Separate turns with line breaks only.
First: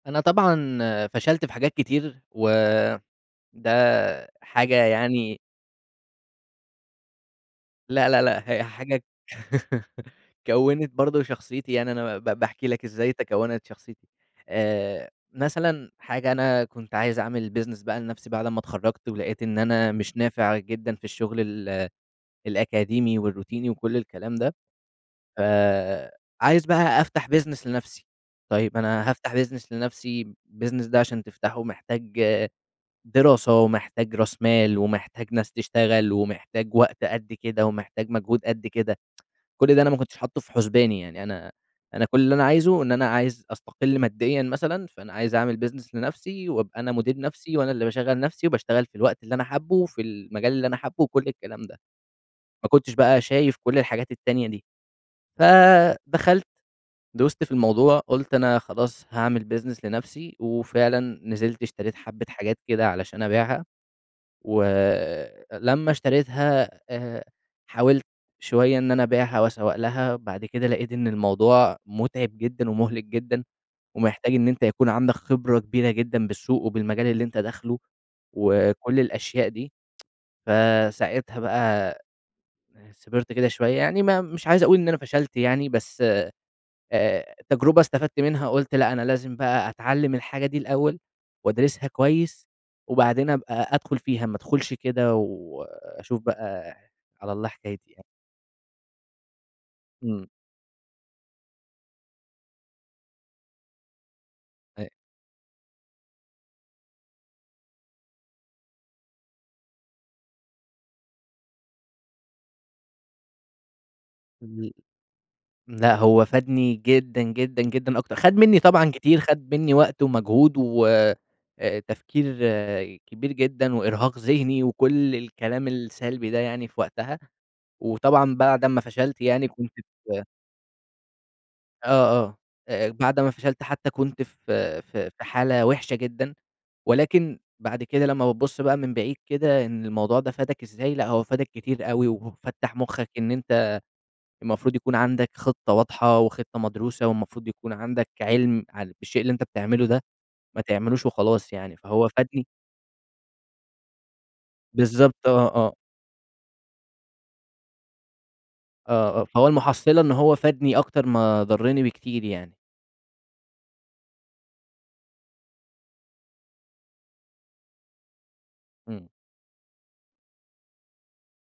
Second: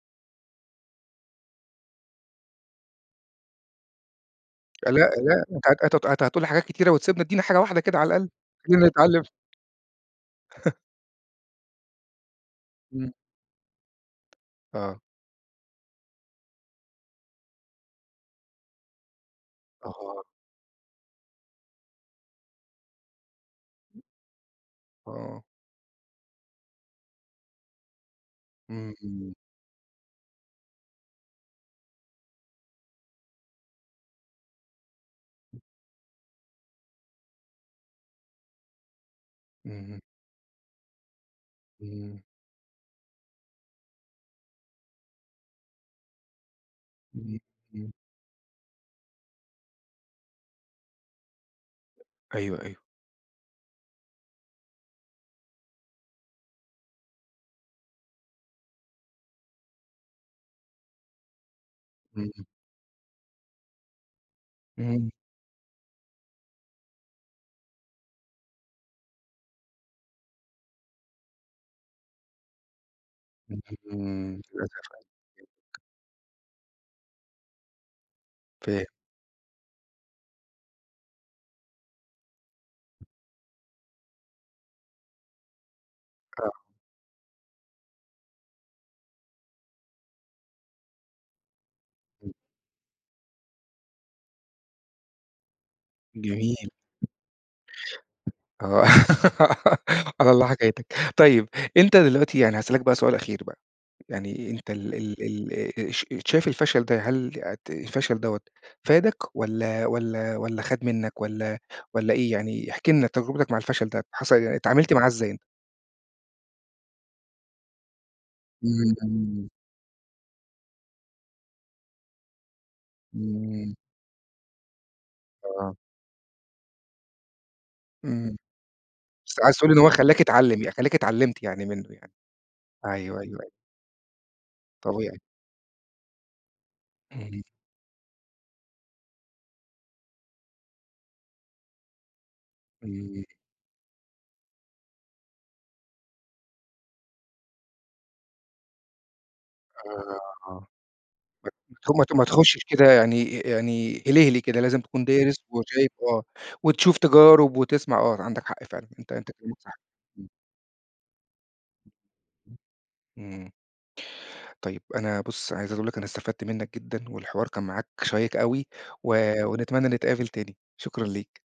أنا طبعًا فشَلت في حاجات كتير و ده حاجة
أ لأ
يعني
لأ أنت هت هت هتقول لي حاجات كتيرة وتسيبنا، ادّينا حاجة واحدة كده على
لأ، لأ،
الأقل،
لأ هي
خلّينا
حاجة
نتعلم ف
كوّنت برضه شخصيتي، يعني أنا ب باحكي لك
إمم.
إزاي تكوّنت شخصيتي
آه.
آآ مثلًا حاجة أنا كنت عايز أعمل business بقى لنَفْسي بعد أما اتخرّجت، ولقيت إن أنا مش
آه.
نافع جدًا في الشغل ال الأكاديمي، والروتيني وكُلّ الكلام ده. ف
آه.
عايز بقى أفتَح business لنَفْسي، طيب أنا
اهم.
هافتَح business لنَفْسي، الbusiness ده عشان تفتحه محتاج دراسة، ومحتاج راس مال، ومحتاج ناس
[unintelligible]
تشتغل، ومحتاج وقت قد كده، ومحتاج مجهود قد كده كُلّ ده أنا ما
اهم.
كنتش حاطه في حُسباني يعني أنا أنا كُلّ
إمم.
اللي أنا عايزه إن أنا عايز أستقلّ ماديًا مثلًا، فأنا عايز أعمل business لنَفْسي، وأبقى أنا مدير
إمم
نَفْسي، وأنا اللي
إمم.
باشغّل نَفْسي، وباشتغل في الوقت اللي أنا حابه، وفي المجال اللي أنا حابه وكُلّ الكلام ده
أيوه
ما
أيوه.
كنتش بقى شايف كُلّ الحاجات التانية دي، فدخَلت دُست في الموضوع، قُلت أنا خلاص هاعمل business لنَفْسي، وفعلًا نزِلت اشتريت حبّة
إمم.
حاجات كده علشان أبيعها، و
إمم.
لمّا اشتريتها آآ حاولت شوية إن أنا أبيعها وأسوّق لها، بعد كده لقيت إن الموضوع متعب جدًا، ومُهلك جدًا،
اهم
ومحتاج إن أنت يكُون عندك خبرة
[unintelligible]
كبيرة جدًا بالسوق وبالمجال اللي أنت داخله،
فاهم.
وكُلّ الأشياء دي. فساعتها بقى [unintelligible] صِبرت كده شوية يعني ما مش عايز أقول إن أنا فشَلت يعني بس آآ
آه.
التجربة استفدت منها قُلت لأ، أنا لازم بقى أتعلّم الحاجة دي الأول، وأدرسِها
إمم.
كويس، وبعدين أبقى أدخُل فيها، ما أدخُلش كده وأشوف
جميل.
بقى على الله حكايتي يعني.
آه
إمم.
على الله حكايتك، طيب أنت دلوقتي يعني هاسألك بقى سؤال أخير بقى، يعني أنت
أي
ال ال آآ ش شايف الفشل ده هل ت الفشل دَوَّة فَادك والّا والّا والّا خَد منك، والّا والّا إيه؟ يعني احكِ لنا تجربتك مع الفشل ده حصَل يعني
[unintelligible]
اتعاملت معاه إزاي؟
لأ هو فادني جدًا جدًا جدًا أكتر خَد مني طبعًا
إمم
كتير،
إمم.
خَد منّي وقت ومجهود، و أ تفكير كبير جدًا،
إمم.
وإرهاق ذهني وكُلّ الكلام
آه.
السلبي ده يعني في وقتها، وطبعًا
إمم.
بعد أمّا فشَلت
بس
يعني
عايز تقول لي
كنت
إن هو خلّاك
في
اتعلّم ي خلّاك اتعلمت يعني منه
آه،
يعني؟
آه. أ أ بعد
أيوه،
أمّا
أيوه، أيوه.
فشَلت حتى كنت في في
طبيعي.
في حالة وحشة جدًا، ولكن
اهم.
بعد كده لمّا بابص بقى من بعيد كده، إن الموضوع ده فَادك إزاي، لأ هو فَادك كتير أوي، وفتّح مُخك
إمم.
إن أنت المفروض يكُون عندك خطة واضحة، وخطة مدروسة، والمفروض يكُون عندك عِلم ع بالشيء اللي أنت بتعمله ده،
[unintelligible]
ما
آه
تعملوش وخلاص
ما
يعني،
ت ما
فهو
ت ما
فادني
تخشش كده يعني يعني هلهلي كده يعني لازم تكُون
بالضبط. آه،
دارس،
آه.
وشايف آه، وتشوف تجارب وتسمَع آه عندك حق فعلًأ أنت
آه، آه
أنت
فهو
كلامك صح.
المحصّلة إن
إمم.
هو فَادني أكتر ما ضرني بكتير يعني.
إمم. طيب أنا بُص عايز أقول لك أنا استفدت منك جدًا، والحوار كان معاك شيق أوي
إمم.
و ونتمنى نتقابل تاني. شكرًا ليك.